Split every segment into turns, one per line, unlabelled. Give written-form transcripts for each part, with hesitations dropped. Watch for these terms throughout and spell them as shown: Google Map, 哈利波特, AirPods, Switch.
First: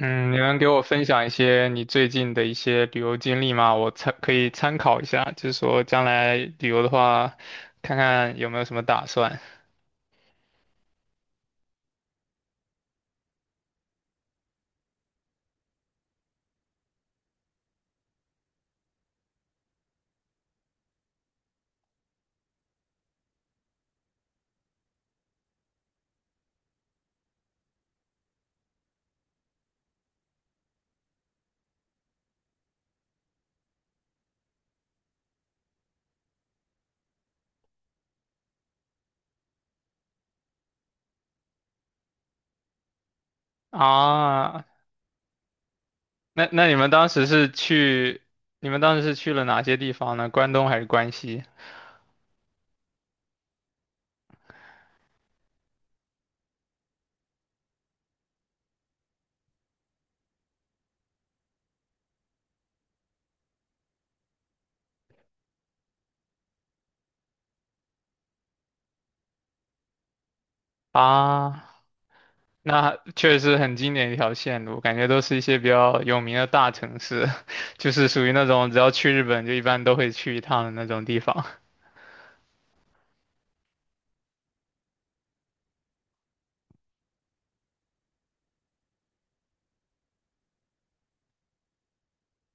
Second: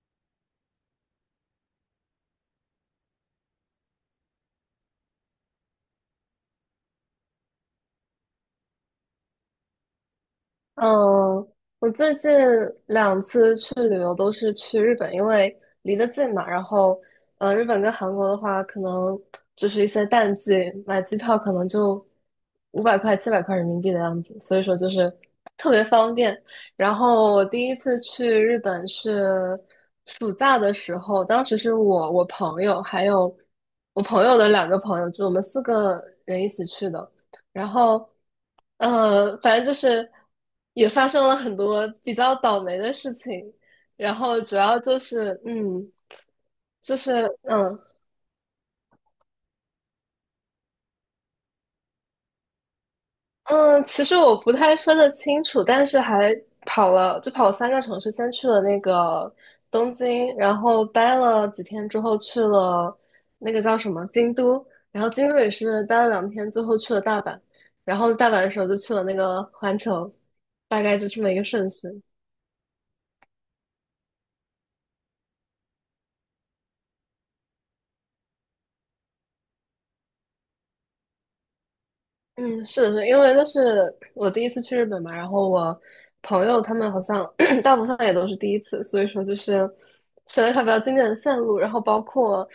嗯，你能给我分享一些你最近的一些旅游经历吗？可以参考一下，就是说将来旅游的话，看看有没有什么打算
嗯，我最近两次去旅游都是去日本，因为离得近嘛。然后，日本跟韩国的话，可能就是一些淡季，买机票可能就500块、700块人民币的样子，所以说就是特别方便。然后我第一次去日本是暑假的时候，当时是我、我朋友还有我朋友的两个朋友，就我们四个人一起去的。然后，反正就是也发生了很多比较倒霉的事情，然后主
啊？
要就是，
那你们
就
当时
是
是
嗯
去，你们当时是去了哪些地方呢？关东还是关西
嗯，其实我不太分得清楚，但是还跑了，就跑了三个城市，先去了那个东京，然后待了几天之后去了那个叫什么京都，然后京都也是待了2天，最后去了大阪，然后大阪的时候就去了那个环球，大概就这么一个
啊？
顺序。
那确实很经典一条线路，感觉都是一些比较有名的大城市，就是属于那种只要去日本就一般都会去一趟的那种地方。
嗯，是的，是因为那是我第一次去日本嘛，然后我朋友他们好像 大部分也都是第一次，所以说就是选了一条比较经典的线路，然后包括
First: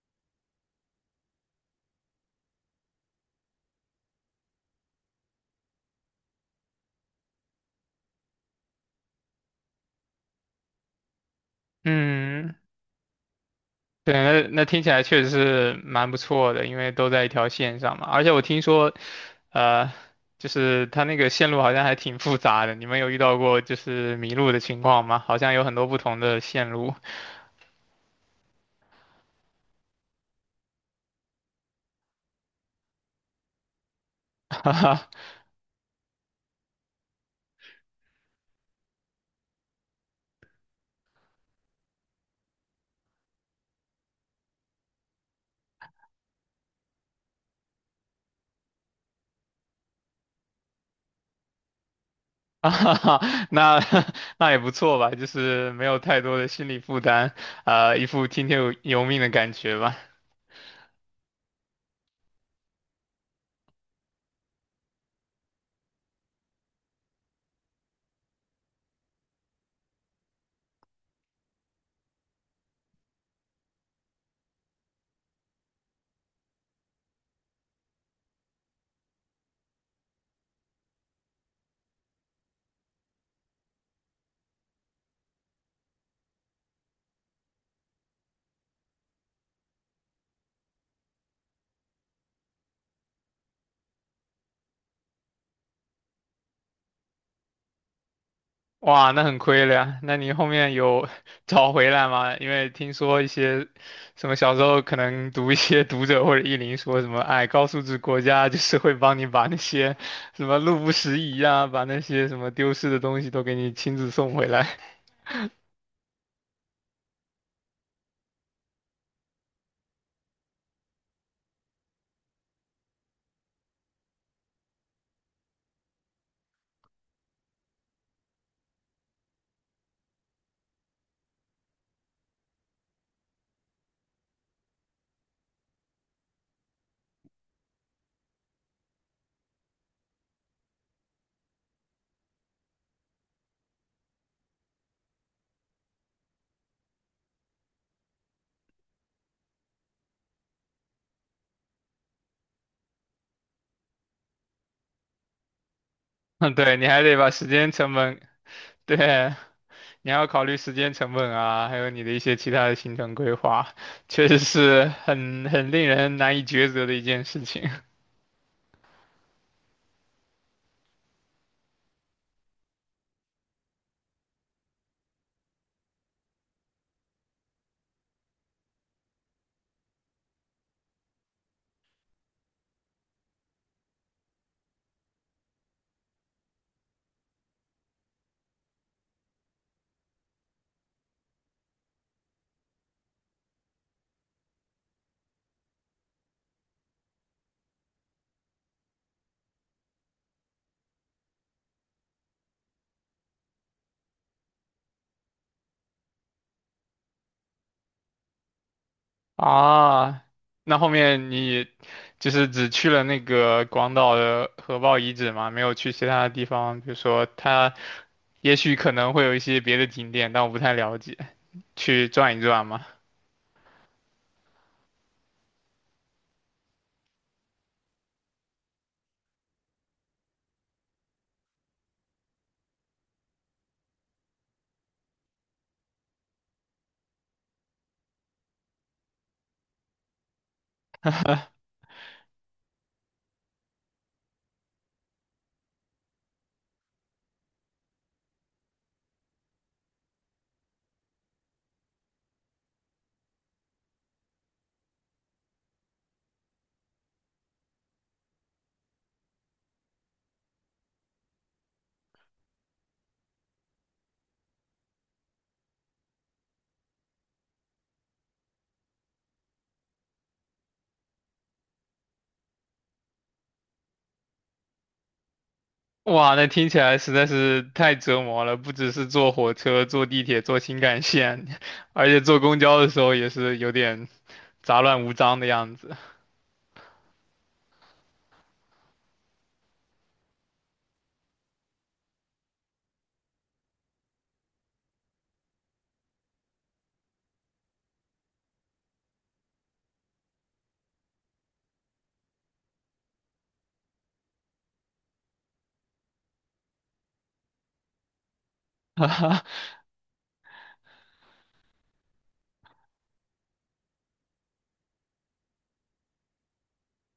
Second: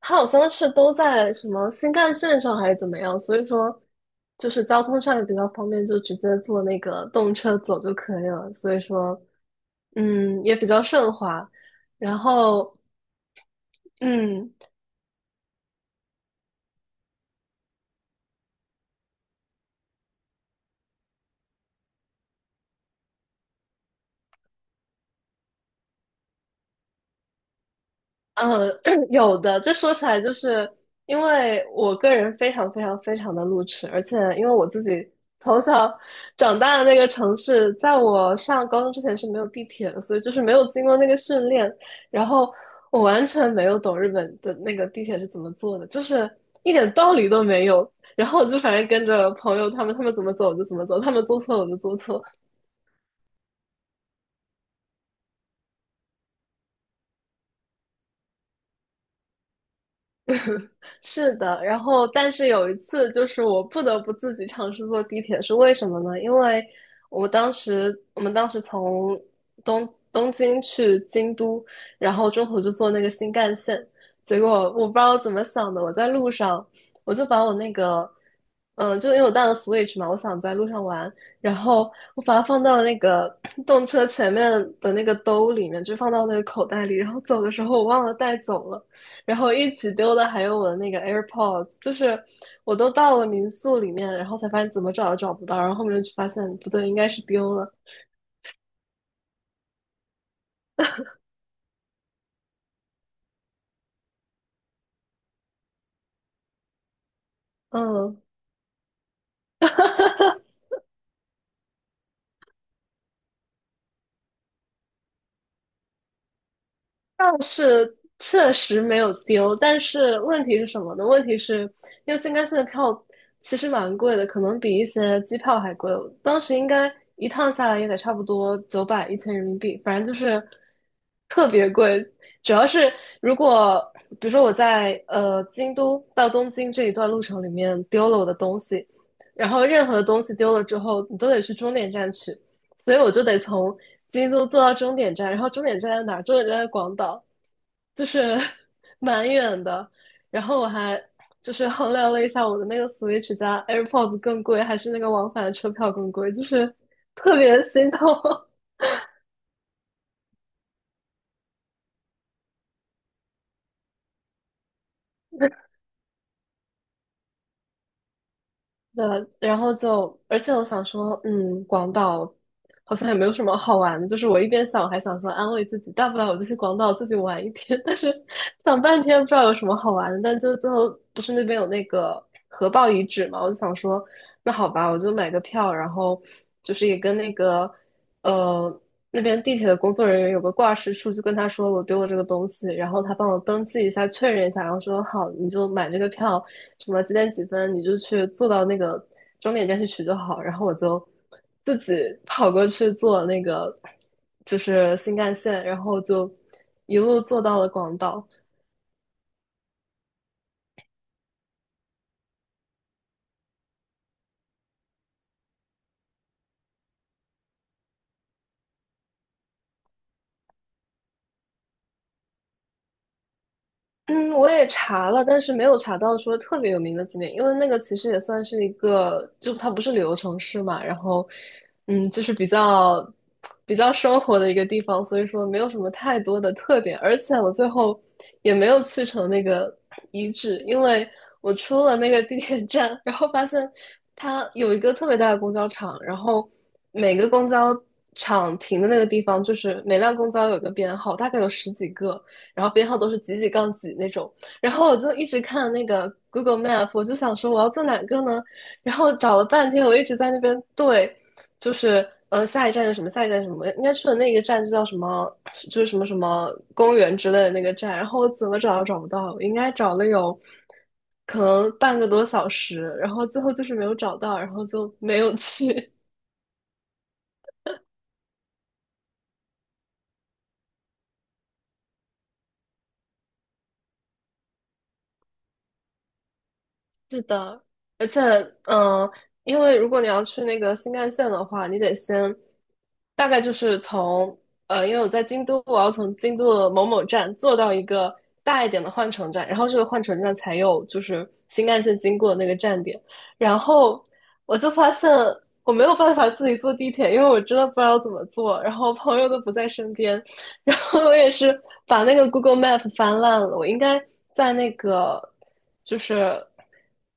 它好像是都在什么新干线上还是怎么样，所以说就是交通上也比较方便，就直接坐那个动车走就可以了，所以说也比较顺滑，然
嗯。
后
对，那
嗯。
那听起来确实是蛮不错的，因为都在一条线上嘛。而且我听说，呃，就是它那个线路好像还挺复杂的。你们有遇到过就是迷路的情况吗？好像有很多不同的线路。
嗯，有的，这说起来就是因为我个人非常非常非常的路痴，而且因为我自己 从小长大的那个城市，在我上高中之前是没有地铁的，所以就是没有经过那个训练，然后我完全没有懂日本的那个地铁是怎么坐的，就是一点道理都没有。然后我就反正跟着朋友他们，他们怎么走我就怎么走，他们做错了我就做错。
哈哈，那 那也不错吧，就是没有太多的心理负担，一副听天由命的感觉吧。
是的，然后但是有一次，就是我不得不自己尝试坐地铁，是为什么呢？因为我们当时从东京去京都，然后中途就坐那个新干线，结果我不知道怎么想的，我在路上我就把我那个，就因为我带了 Switch 嘛，我想在路上玩，然后我把它放到那个动车前面的那个兜里面，就放到那个口袋里，然后走的时候我忘了带走了。然后一起丢的还有我的那个 AirPods,就是我都到了民宿里面，然后才发现怎么找都找不到，然后后面就发现不对，应该是丢了。
哇，那很亏了呀。那你后面有 找回来吗？因为听说一些什么小时候可能读一些 读者或者译林说什么，哎，高素质国
嗯，
家 就是会帮你把那些 什么路不拾遗啊，把那些什么丢失的东西都给你亲自送回来。
是确实没有丢，但是问题是什么呢？问题是因为新干线的票其实蛮贵的，可能比一些机票还贵。当时应该一趟下来也得差不多九百一千人民币，反正就是特别贵。主要是如果比如说我在京都到东京这一段路程里面丢了我的东西，然后任何的东西丢了之后，你都得去终点站取。所以我就得从京都坐到终点站，然后终点站在哪儿？终点站在广岛，就是 蛮远的。然后我还就是衡量了一下，我的那个 Switch 加 AirPods 更贵，还是那个往返的车票更贵，就
嗯，
是
对，你还得把
特
时
别
间
心
成
痛。
本，对，你还要考虑时间成本啊，还有你的一些其他的行程规划，确实是很令人难以抉择的一件事情。
然后就，而且我想说，广岛好像也没有什么好玩的，就是我一边想，还想说安慰自己，大不了我就去广岛自己玩一天，但是想半天不知道有什么好玩的，但就最后不是那边有那个核爆遗址嘛，我就想说，那好吧，我就买个票，然后就是也跟那个呃，那边地铁的工作人员有个挂失处，就跟他说我丢了这个东西，然后他帮我登记一下，确认一下，然后说好，你就买这个票，什么几点几分，你就去坐到那个终点站去取就好。然后我就自己跑过去坐那个就是新干线，然后就一路坐到了广岛。
啊，那后面你就是只去了那个广岛的核爆遗址吗？没有去其他的地方，比如说它也许可能会有一些别的景点，但我不太了解，去转一转吗？
嗯，我也查了，但是没有查到说特别有名的景点，因为那个其实也算是一个，就它不是旅游城市嘛，然后，就是比较生活的一个地方，所以说没有什么太多的特点，而且我最后也没有去成那个遗址，因为我 出了那个地铁站，然后发现它有一个特别大的公交场，然后每个公交场停的那个地方，就是每辆公交有个编号，大概有十几个。然后编号都是几几杠几那种。然后我就一直看那个 Google Map,我就想说我要坐哪个呢？然后找了半天，我一直在那边对，就是下一站是什么，下一站是什么，应该去的那个站就叫什么，就是什么什么公园之类的那个站。然后我怎么找都找不到，我应该找了有可能半个多小时，然后最后就是没有找到，然后就没有去。
哇，那听起来实在是太折磨了，不只是坐火车、坐地铁、坐新干线，而且坐公交的时候也是有点杂乱无章的样子。
是的，而且，嗯、呃因为如果你要去那个新干线的话，你得先大概就是因为我在京都，我要从京都的某某站坐到一个大一点的换乘站，然后这个换乘站才有就是新干线经过的那个站点，然后我就发现我没有办法自己坐地铁，因为我真的不知道怎么坐，然后朋友都不在 身边，然后我也是把那个 Google Map 翻烂了，我应该在那个就是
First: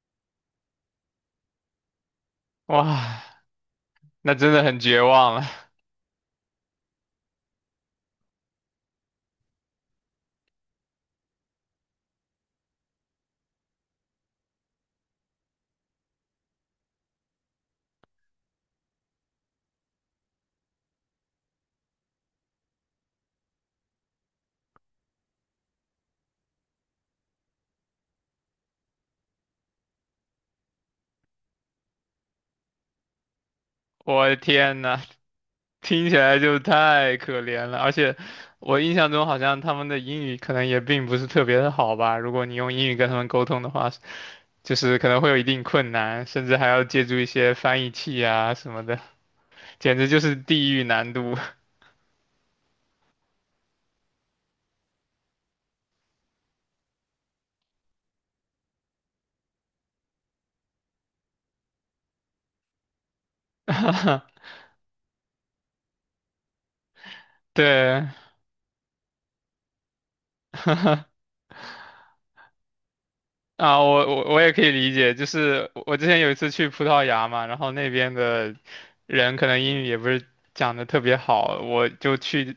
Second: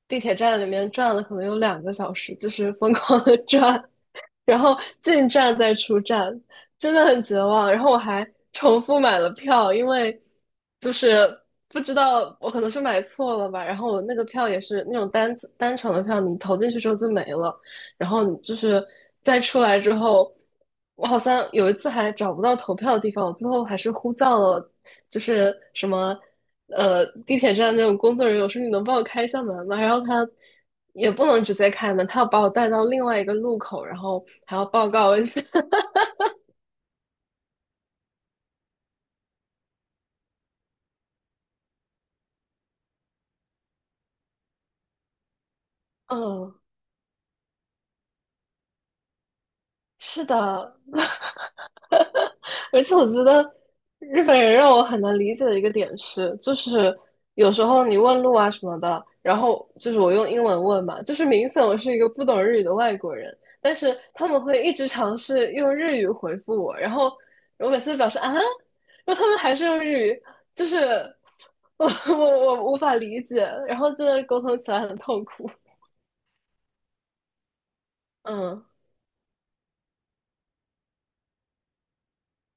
地铁站里面转了，可能有2个小时，就是疯
哇，
狂的转，
那真
然
的
后
很绝
进
望了，
站再出站，真的很绝望。然后我还重复买了票，因为就是不知道我可能是买错了吧，然后我那个票也是那种单程的票，你投进去之后就没了，然后就是再出来之后，我好像有一次还找不到投票的地方，我最后还是呼叫了，就是什么地铁站那种工作人员，我说你能帮我开一下门吗？然后他也不能直接开门，他要把我带到另外一个路口，然后
我的
还要
天
报
呐！
告一下。
听起来就太可怜了，而且我印象中好像他们的英语可能也并不是特别的好吧。如果你用英语跟他们沟通的话，就是可能会有一定困难，甚
嗯，
至还要借助一些翻译器啊什么的，简直就
是
是地
的，
狱难 度。
而且我觉得日本人让我很难理解的一个点是，就是有时候你问路啊什么的，然后就是我用英文问嘛，就是明显我是一个不懂日语的外国人，但是他们 会一直尝试用日语回复我，然后我每次
对，
表示啊，那他们还是用日语，就是 我我无法理解，然
啊，
后
我
真的
我
沟
我也
通
可以
起来
理
很
解，
痛
就
苦。
是我之前有一次去葡萄牙嘛，然后那边的
嗯，
人可能英语也不是讲的特别好，我就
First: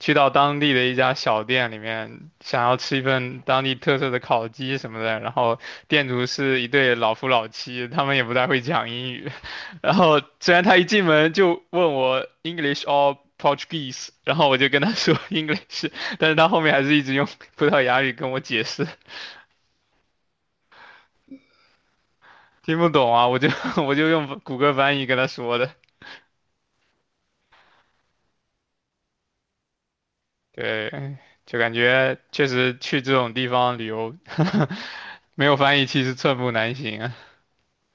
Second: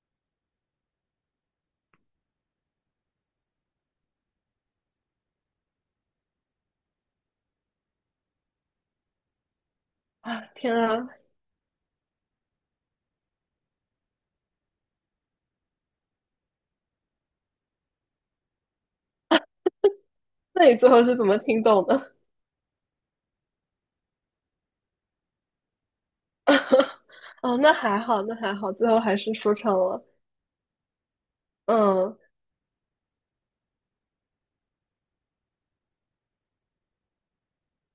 去到当地的一家小店里面，想要吃一份当地特色的烤鸡什么的，然后店主是一对老夫老妻，他们也不太会讲英语，然后
啊，
虽然
天
他一进
啊，
门就问我 English or Portuguese,然后我就跟他说 English,但是他后面还是一直用葡萄牙语跟我解释。
那你最后是怎么听懂的？
听不懂啊，我就 我就用谷歌翻译跟他说的。
哦，那还好，那还好，最后还是说成了。
对，就感
嗯，
觉确实去这种地方旅游，没有翻译器是寸步难行啊。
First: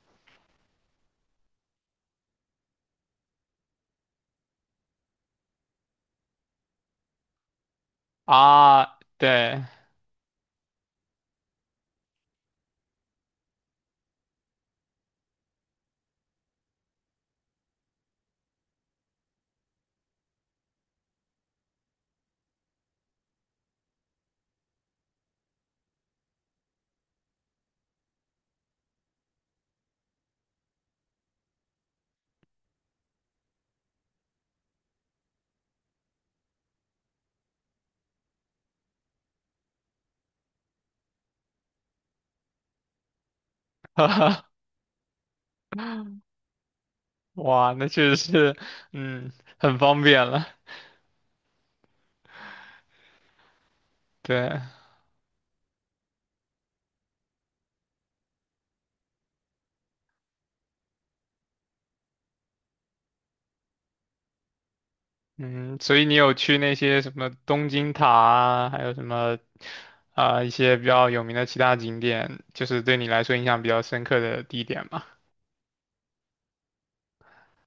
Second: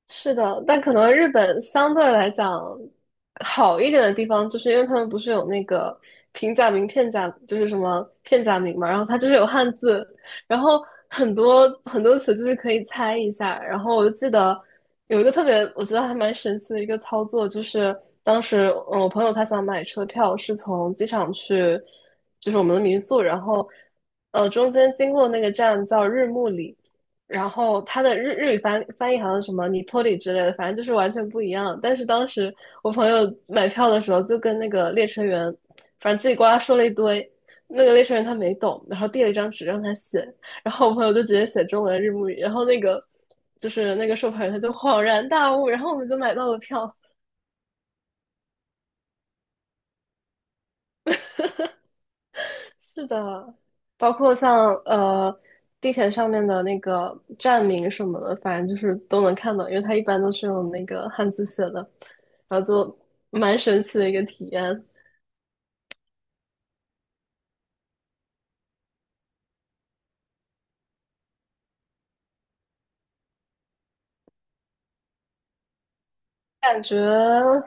是的，但可能日本相对来讲好一点的地方，就是因为他们不是有那个平假名、片假，就是什么 片假名嘛，
啊，
然后它就是有
对，
汉字，然后很多很多词就是可以猜一下。然后我就记得有一个特别，我觉得还蛮神奇的一个操作，就是当时我朋友他想买车票，是从机场去，就是我们的民宿，然后中间经过那个站叫日暮里。然后他的日语翻译好像什么"尼坡里"之类的，反正就是完全不一样。但是当时我朋友买票的时候，就跟那个列车员，反正叽里呱啦说了一堆，那个列车员他没懂，然后递了一张纸让他写，然后我朋友就直接写中文日母语，然后那个就是那个售票员他就 恍然大悟，然后我们就买到了票。
哇，那确实是，嗯，很方便了。
是的，包括
对，
像地铁上面的那个站名什么的，反正就是都能看到，因为它一般都是用那个汉字写的，然后就蛮神奇的一个体验。
嗯，所以你有去那些什么东京塔啊，还有什么啊、一些比较有名的其他景点，就是对你来说印象比较深刻的地点吗？
感觉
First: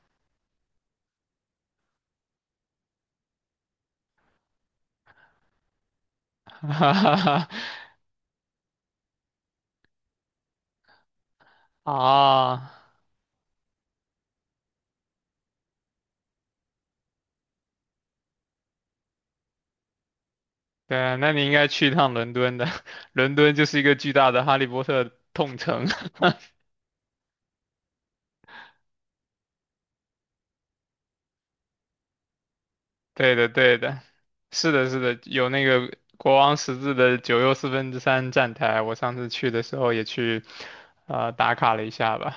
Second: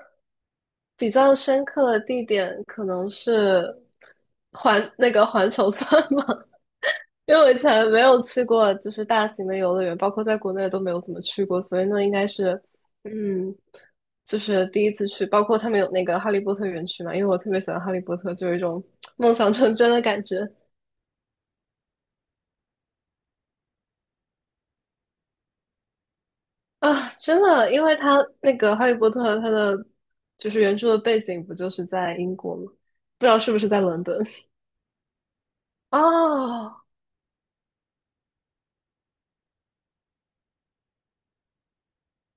比较深刻的地点可能是那个环球算吗？因为我以前 没有去过，就是大型的游乐园，包括在国内都没有怎么去过，所以那应该是，
啊。
嗯，就是第一次去。包括他们有那个哈利波特园区嘛，因为我特别喜欢哈利波特，就有一种梦想成真的感觉
对啊，那你应该去一趟伦敦的，伦敦就是一个巨大的哈利波特痛城。
啊！真的，因为他那个哈利波特，他的就是原著的背景不就是在英国吗？不知
对
道
的，
是不是
对
在
的，
伦敦？
是的，是的，有那 个国王十
哦，
字的九又四分之三站台，我上次去的时候也去，打卡了一下吧。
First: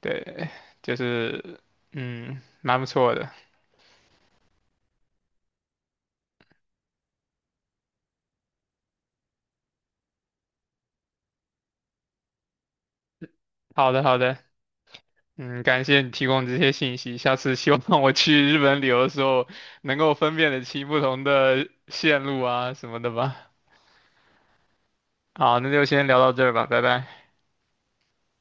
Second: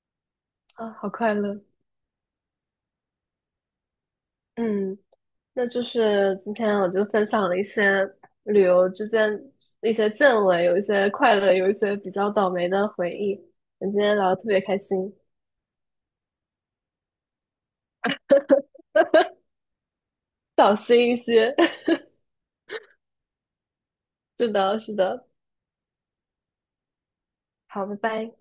对，
啊，
就
好快
是，
乐！
嗯，蛮不错的。
嗯，那就是今天我就分享了一些旅游之间一些见闻，有一些快乐，有一些比较倒霉的回忆。我
好
们今
的，
天
好
聊的
的，
特别开心，
嗯，感谢你提供这些信息，下次希望我去日本旅游的时候能够分辨的
小
清不
心一
同
些。
的 线路啊什么的吧。
是的，是的，
好，那就先聊到这儿吧，拜拜。
好，拜拜。